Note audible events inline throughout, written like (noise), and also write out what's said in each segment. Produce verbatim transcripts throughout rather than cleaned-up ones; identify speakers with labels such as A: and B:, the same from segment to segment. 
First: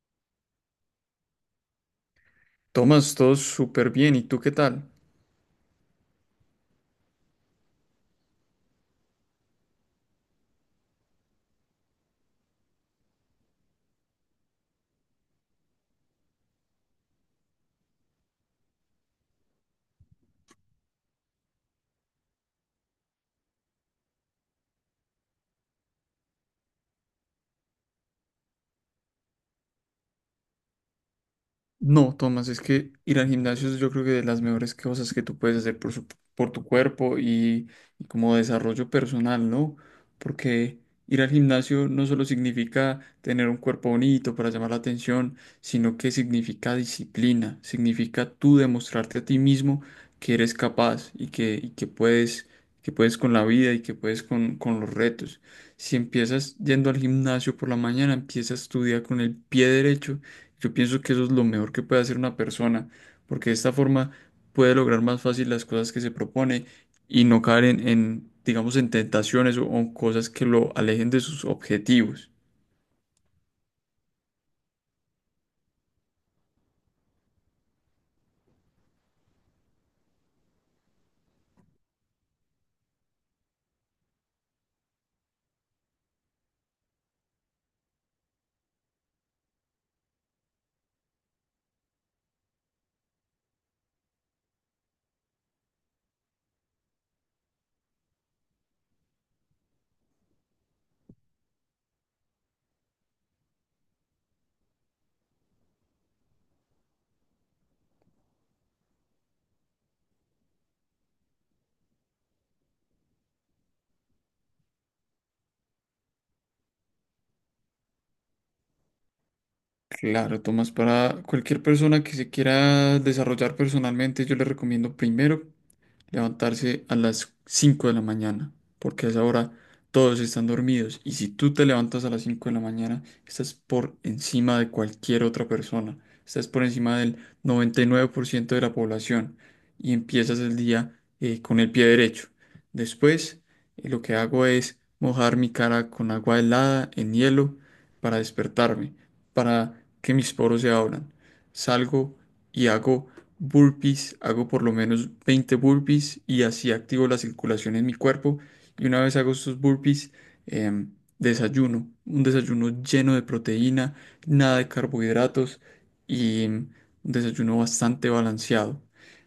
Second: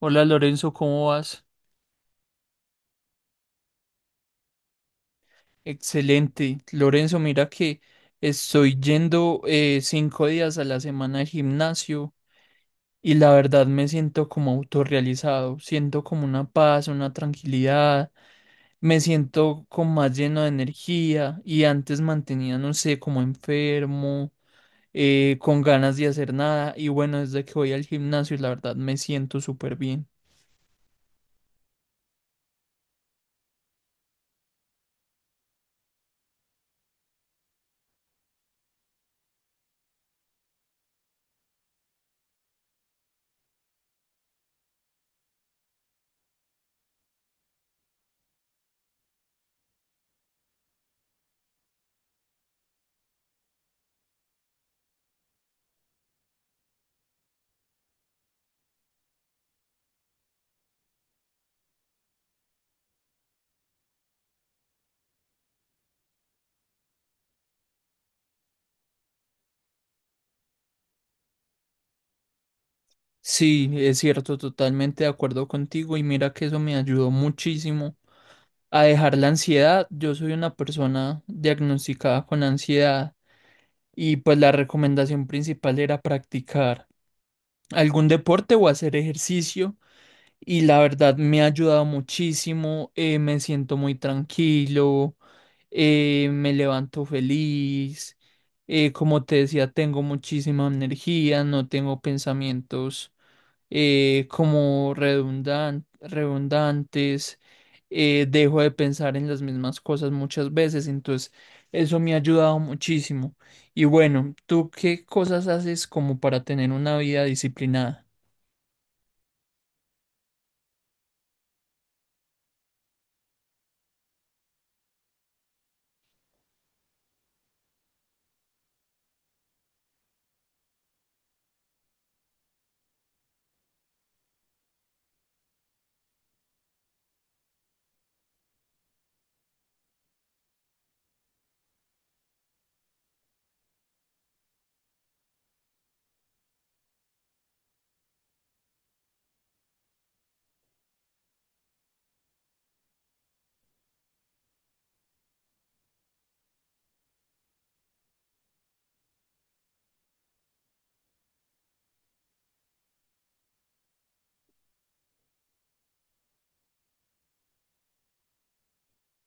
A: Hola Lorenzo, ¿cómo vas?
B: Tomás, todo súper bien. ¿Y tú qué tal?
A: Excelente. Lorenzo, mira que estoy yendo eh, cinco días a la semana al gimnasio y la verdad me siento como autorrealizado, siento como una paz, una tranquilidad, me siento como más lleno de energía y antes mantenía, no sé, como enfermo, eh, con ganas de hacer nada y bueno, desde que voy al gimnasio la verdad me siento súper bien.
B: No, Tomás, es que ir al gimnasio es yo creo que de las mejores cosas que tú puedes hacer por, su- por tu cuerpo y, y como desarrollo personal, ¿no? Porque ir al gimnasio no solo significa tener un cuerpo bonito para llamar la atención, sino que significa disciplina, significa tú demostrarte a ti mismo que eres capaz y que, y que puedes, que puedes con la vida y que puedes con, con los retos. Si empiezas yendo al gimnasio por la mañana, empiezas tu día con el pie derecho. Yo pienso que eso es lo mejor que puede hacer una persona, porque de esta forma puede lograr más fácil las cosas que se propone y no caer en, en, digamos, en tentaciones o, o cosas que lo alejen de sus objetivos.
A: Sí, es cierto, totalmente de acuerdo contigo y mira que eso me ayudó muchísimo a dejar la ansiedad. Yo soy una persona diagnosticada con ansiedad y pues la recomendación principal era practicar algún deporte o hacer ejercicio y la verdad me ha ayudado muchísimo, eh, me siento muy tranquilo, eh, me levanto feliz, eh, como te decía, tengo muchísima energía, no tengo pensamientos eh, como redundan- redundantes, eh, dejo de pensar en las mismas cosas muchas veces, entonces eso me ha ayudado muchísimo. Y bueno, ¿tú qué cosas haces como para tener una vida disciplinada?
B: Claro, Tomás, para cualquier persona que se quiera desarrollar personalmente, yo le recomiendo primero levantarse a las cinco de la mañana, porque a esa hora todos están dormidos y si tú te levantas a las cinco de la mañana, estás por encima de cualquier otra persona, estás por encima del noventa y nueve por ciento de la población y empiezas el día eh, con el pie derecho. Después, eh, lo que hago es mojar mi cara con agua helada en hielo para despertarme, para que mis poros se abran. Salgo y hago burpees, hago por lo menos veinte burpees y así activo la circulación en mi cuerpo. Y una vez hago estos burpees, em, desayuno, un desayuno lleno de proteína, nada de carbohidratos y mm, un desayuno bastante balanceado.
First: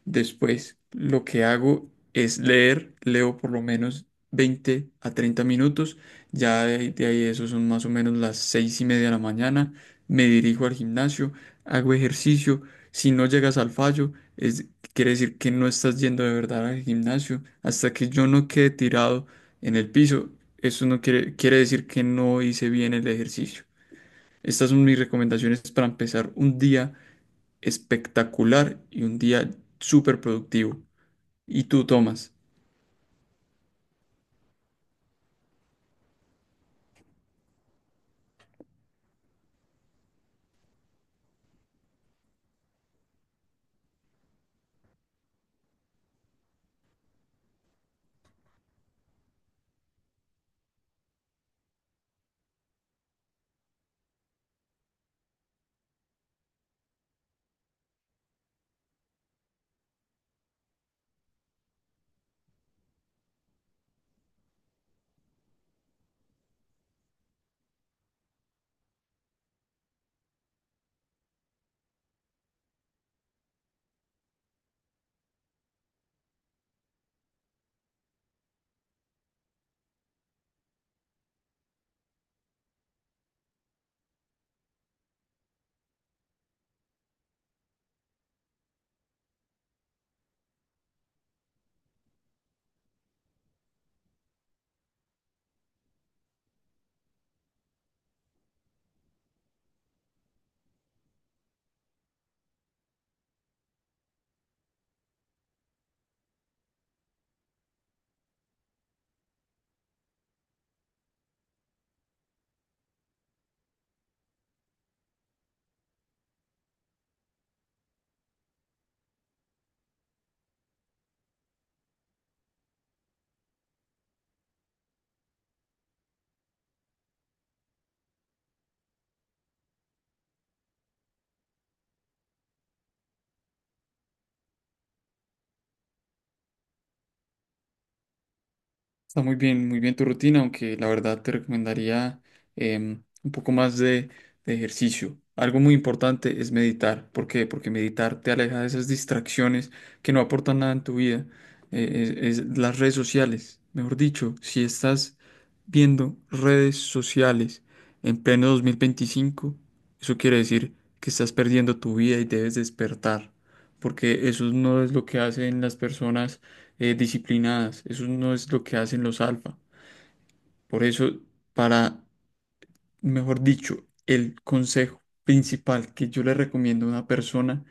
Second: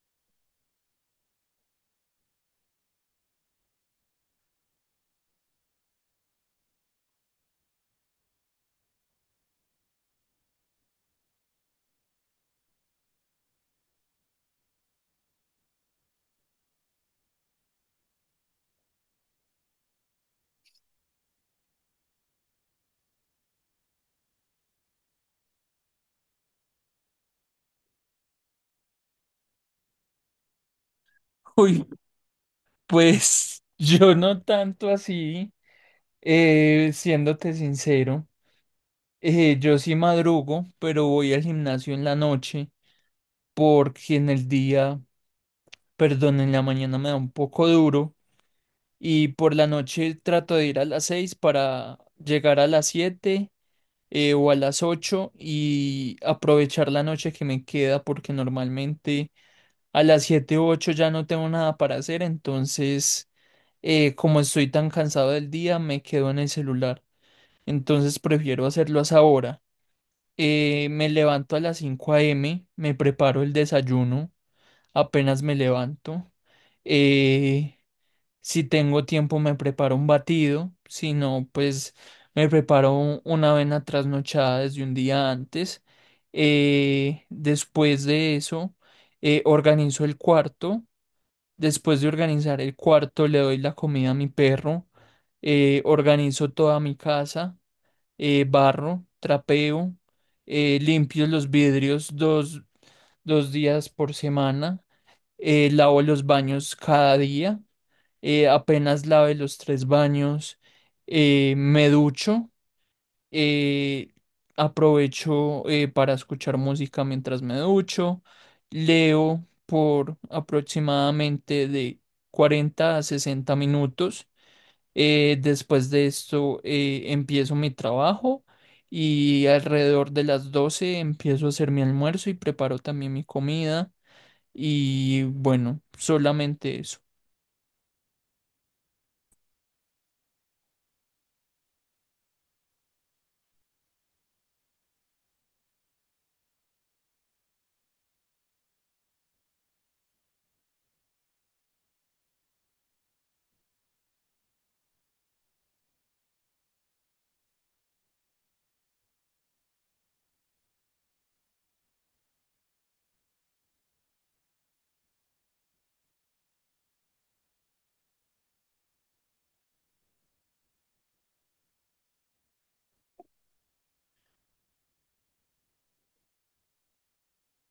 B: Después, lo que hago es leer, leo por lo menos veinte a treinta minutos. Ya de, de ahí eso son más o menos las seis y media de la mañana. Me dirijo al gimnasio, hago ejercicio si no llegas al fallo, es, quiere decir que no estás yendo de verdad al gimnasio. Hasta que yo no quede tirado en el piso, eso no quiere, quiere decir que no hice bien el ejercicio. Estas son mis recomendaciones para empezar un día espectacular y un día súper productivo.
A: (laughs)
B: ¿Y tú,
A: Uy,
B: Tomás?
A: pues yo no tanto así, eh, siéndote sincero, eh, yo sí madrugo, pero voy al gimnasio en la noche porque en el día, perdón, en la mañana me da un poco duro. Y por la noche trato de ir a las seis para llegar a las siete eh, o a las ocho y aprovechar la noche que me queda porque normalmente a las siete u ocho ya no tengo nada para hacer, entonces eh, como estoy tan cansado del día me quedo en el celular, entonces prefiero hacerlo a esa hora. Eh, me levanto a las cinco a m, me preparo el desayuno, apenas me levanto. Eh, si tengo tiempo me preparo un batido, si no, pues me preparo un- una avena trasnochada desde un día antes. Eh, después de eso, eh, organizo el cuarto. Después de organizar el cuarto, le doy la comida a mi perro. Eh, organizo toda mi casa, eh, barro, trapeo, eh, limpio los vidrios dos, dos días por semana, eh, lavo los baños cada día, eh, apenas lave los tres baños, eh, me ducho, eh, aprovecho eh, para escuchar música mientras me ducho, leo por aproximadamente de cuarenta a sesenta minutos. Eh, después de esto eh, empiezo mi trabajo y alrededor de las doce empiezo a hacer mi almuerzo y preparo también mi comida y bueno, solamente eso.
B: Está muy bien, muy bien tu rutina, aunque la verdad te recomendaría em, un poco más de, de ejercicio. Algo muy importante es meditar. ¿Por qué? Porque meditar te aleja de esas distracciones que no aportan nada en tu vida. Eh, es, es las redes sociales. Mejor dicho, si estás viendo redes sociales en pleno dos mil veinticinco, eso quiere decir que estás perdiendo tu vida y debes despertar. Porque eso no es lo que hacen las personas eh, disciplinadas. Eso no es lo que hacen los alfa. Por eso, para, mejor dicho, el consejo principal que yo le recomiendo a una persona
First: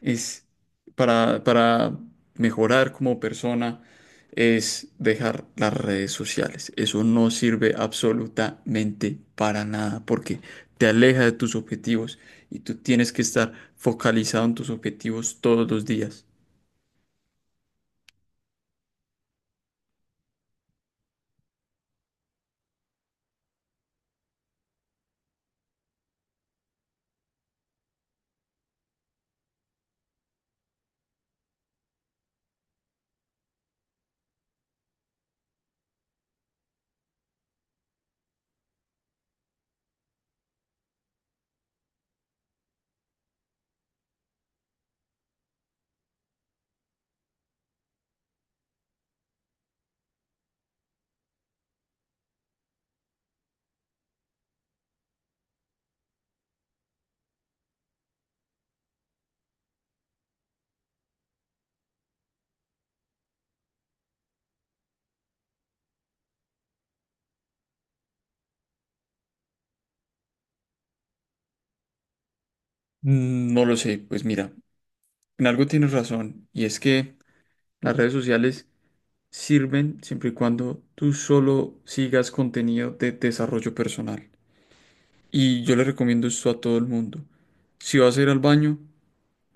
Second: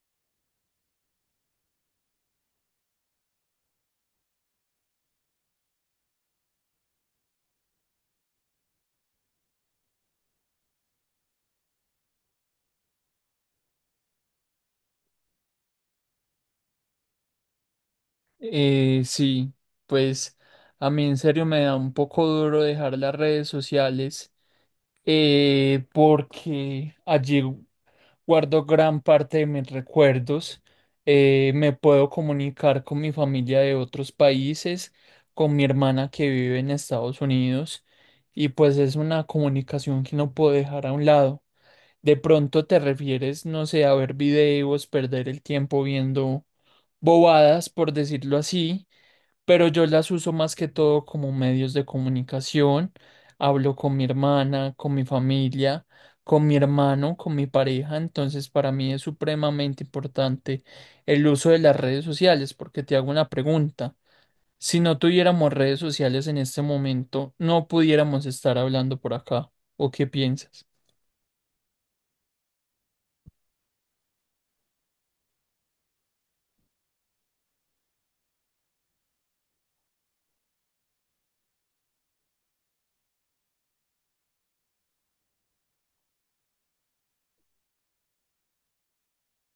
B: es para, para mejorar como persona es dejar las redes sociales. Eso no sirve absolutamente para nada porque te aleja de tus objetivos y tú tienes que estar focalizado en tus objetivos todos los días.
A: Eh, sí, pues a mí en serio me da un poco duro dejar las redes sociales, eh, porque allí guardo gran parte de mis recuerdos. Eh, me puedo comunicar con mi familia de otros países, con mi hermana que vive en Estados Unidos y pues es una comunicación que no puedo dejar a un lado. De pronto te refieres, no sé, a ver videos, perder el tiempo viendo bobadas, por decirlo así, pero yo las uso más que todo como medios de comunicación. Hablo con mi hermana, con mi familia, con mi hermano, con mi pareja. Entonces, para mí es supremamente importante el uso de las redes sociales, porque te hago una pregunta. Si no tuviéramos redes sociales en este momento, no pudiéramos estar hablando por acá. ¿O qué piensas?
B: Mm, No lo sé, pues mira, en algo tienes razón y es que las redes sociales sirven siempre y cuando tú solo sigas contenido de desarrollo personal. Y yo le recomiendo esto a todo el mundo. Si vas a ir al baño,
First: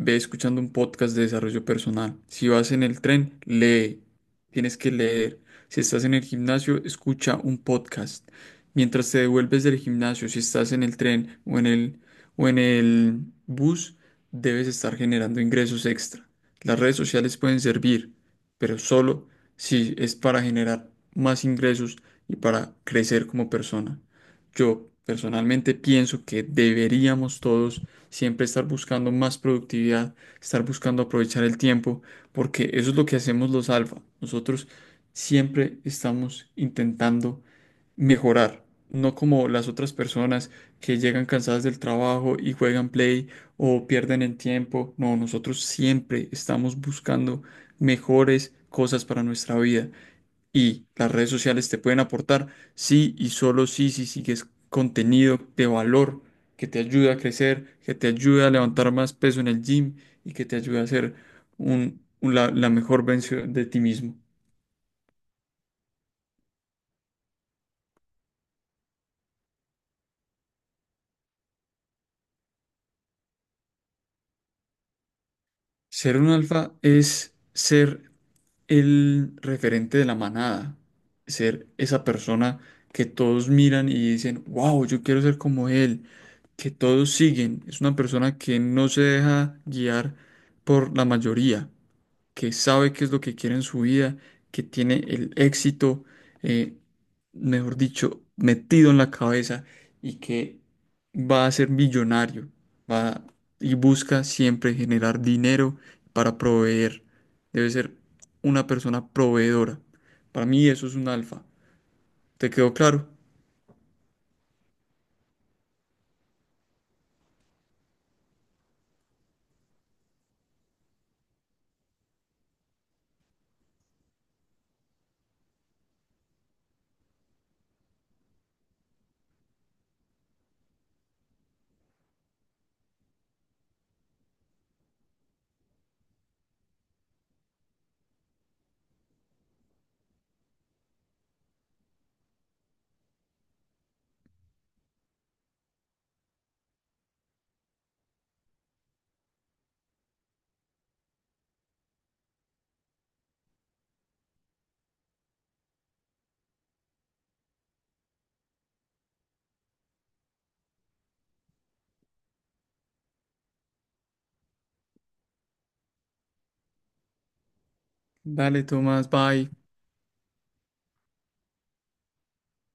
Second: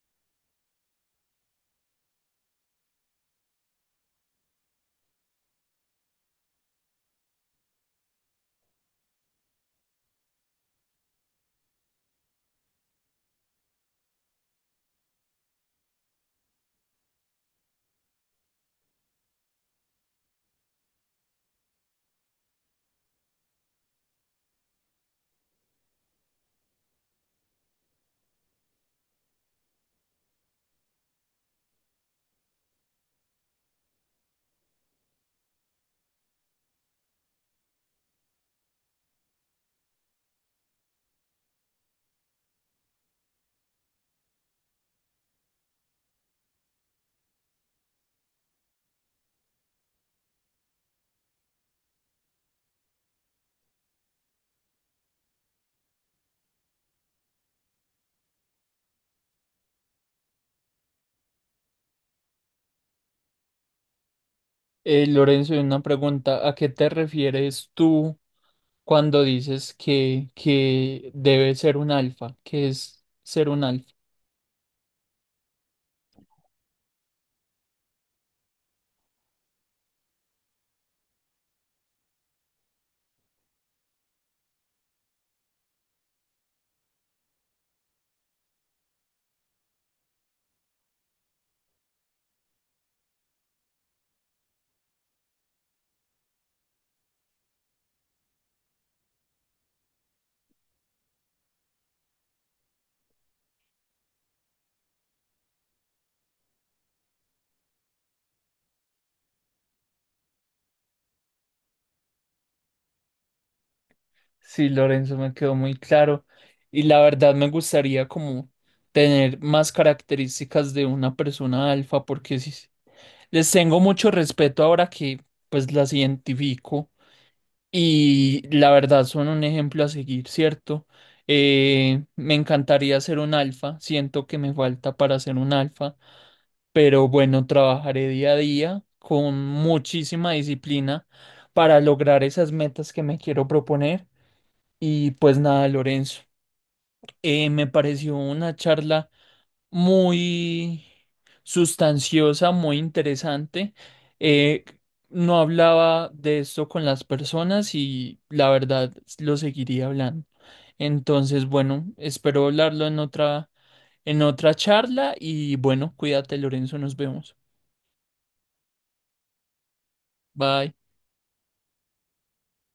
B: ve escuchando un podcast de desarrollo personal. Si vas en el tren, lee. Tienes que leer. Si estás en el gimnasio, escucha un podcast. Mientras te devuelves del gimnasio, si estás en el tren o en el, o en el bus, debes estar generando ingresos extra. Las redes sociales pueden servir, pero solo si es para generar más ingresos y para crecer como persona. Yo personalmente pienso que deberíamos todos siempre estar buscando más productividad, estar buscando aprovechar el tiempo, porque eso es lo que hacemos los alfa. Nosotros siempre estamos intentando mejorar, no como las otras personas que llegan cansadas del trabajo y juegan play o pierden el tiempo. No, nosotros siempre estamos buscando mejores cosas para nuestra vida. Y las redes sociales te pueden aportar sí y solo sí si sigues contenido de valor que te ayuda a crecer, que te ayuda a levantar más peso en el gym y que te ayuda a ser un, un- la, la mejor versión de ti mismo.
A: Eh, Lorenzo, una pregunta. ¿A qué te refieres tú cuando dices que, que debe ser un alfa? ¿Qué es ser un alfa?
B: Ser un alfa es ser el referente de la manada, ser esa persona que todos miran y dicen, wow, yo quiero ser como él, que todos siguen. Es una persona que no se deja guiar por la mayoría, que sabe qué es lo que quiere en su vida, que tiene el éxito, eh, mejor dicho, metido en la cabeza y que va a ser millonario, va y busca siempre generar dinero para proveer. Debe ser una persona proveedora. Para mí eso es un alfa. ¿Te quedó claro?
A: Sí, Lorenzo, me quedó muy claro. Y la verdad me gustaría como tener más características de una persona alfa, porque sí, sí, les tengo mucho respeto ahora que pues las identifico y la verdad son un ejemplo a seguir, ¿cierto? Eh, me encantaría ser un alfa, siento que me falta para ser un alfa, pero bueno, trabajaré día a día con muchísima disciplina para lograr esas metas que me quiero proponer. Y pues nada, Lorenzo, eh, me pareció una charla muy sustanciosa, muy interesante. Eh, no hablaba de esto con las personas y la verdad lo seguiría hablando. Entonces, bueno, espero hablarlo en otra, en otra charla y bueno, cuídate, Lorenzo, nos vemos.
B: Dale, Tomás, bye.
A: Bye.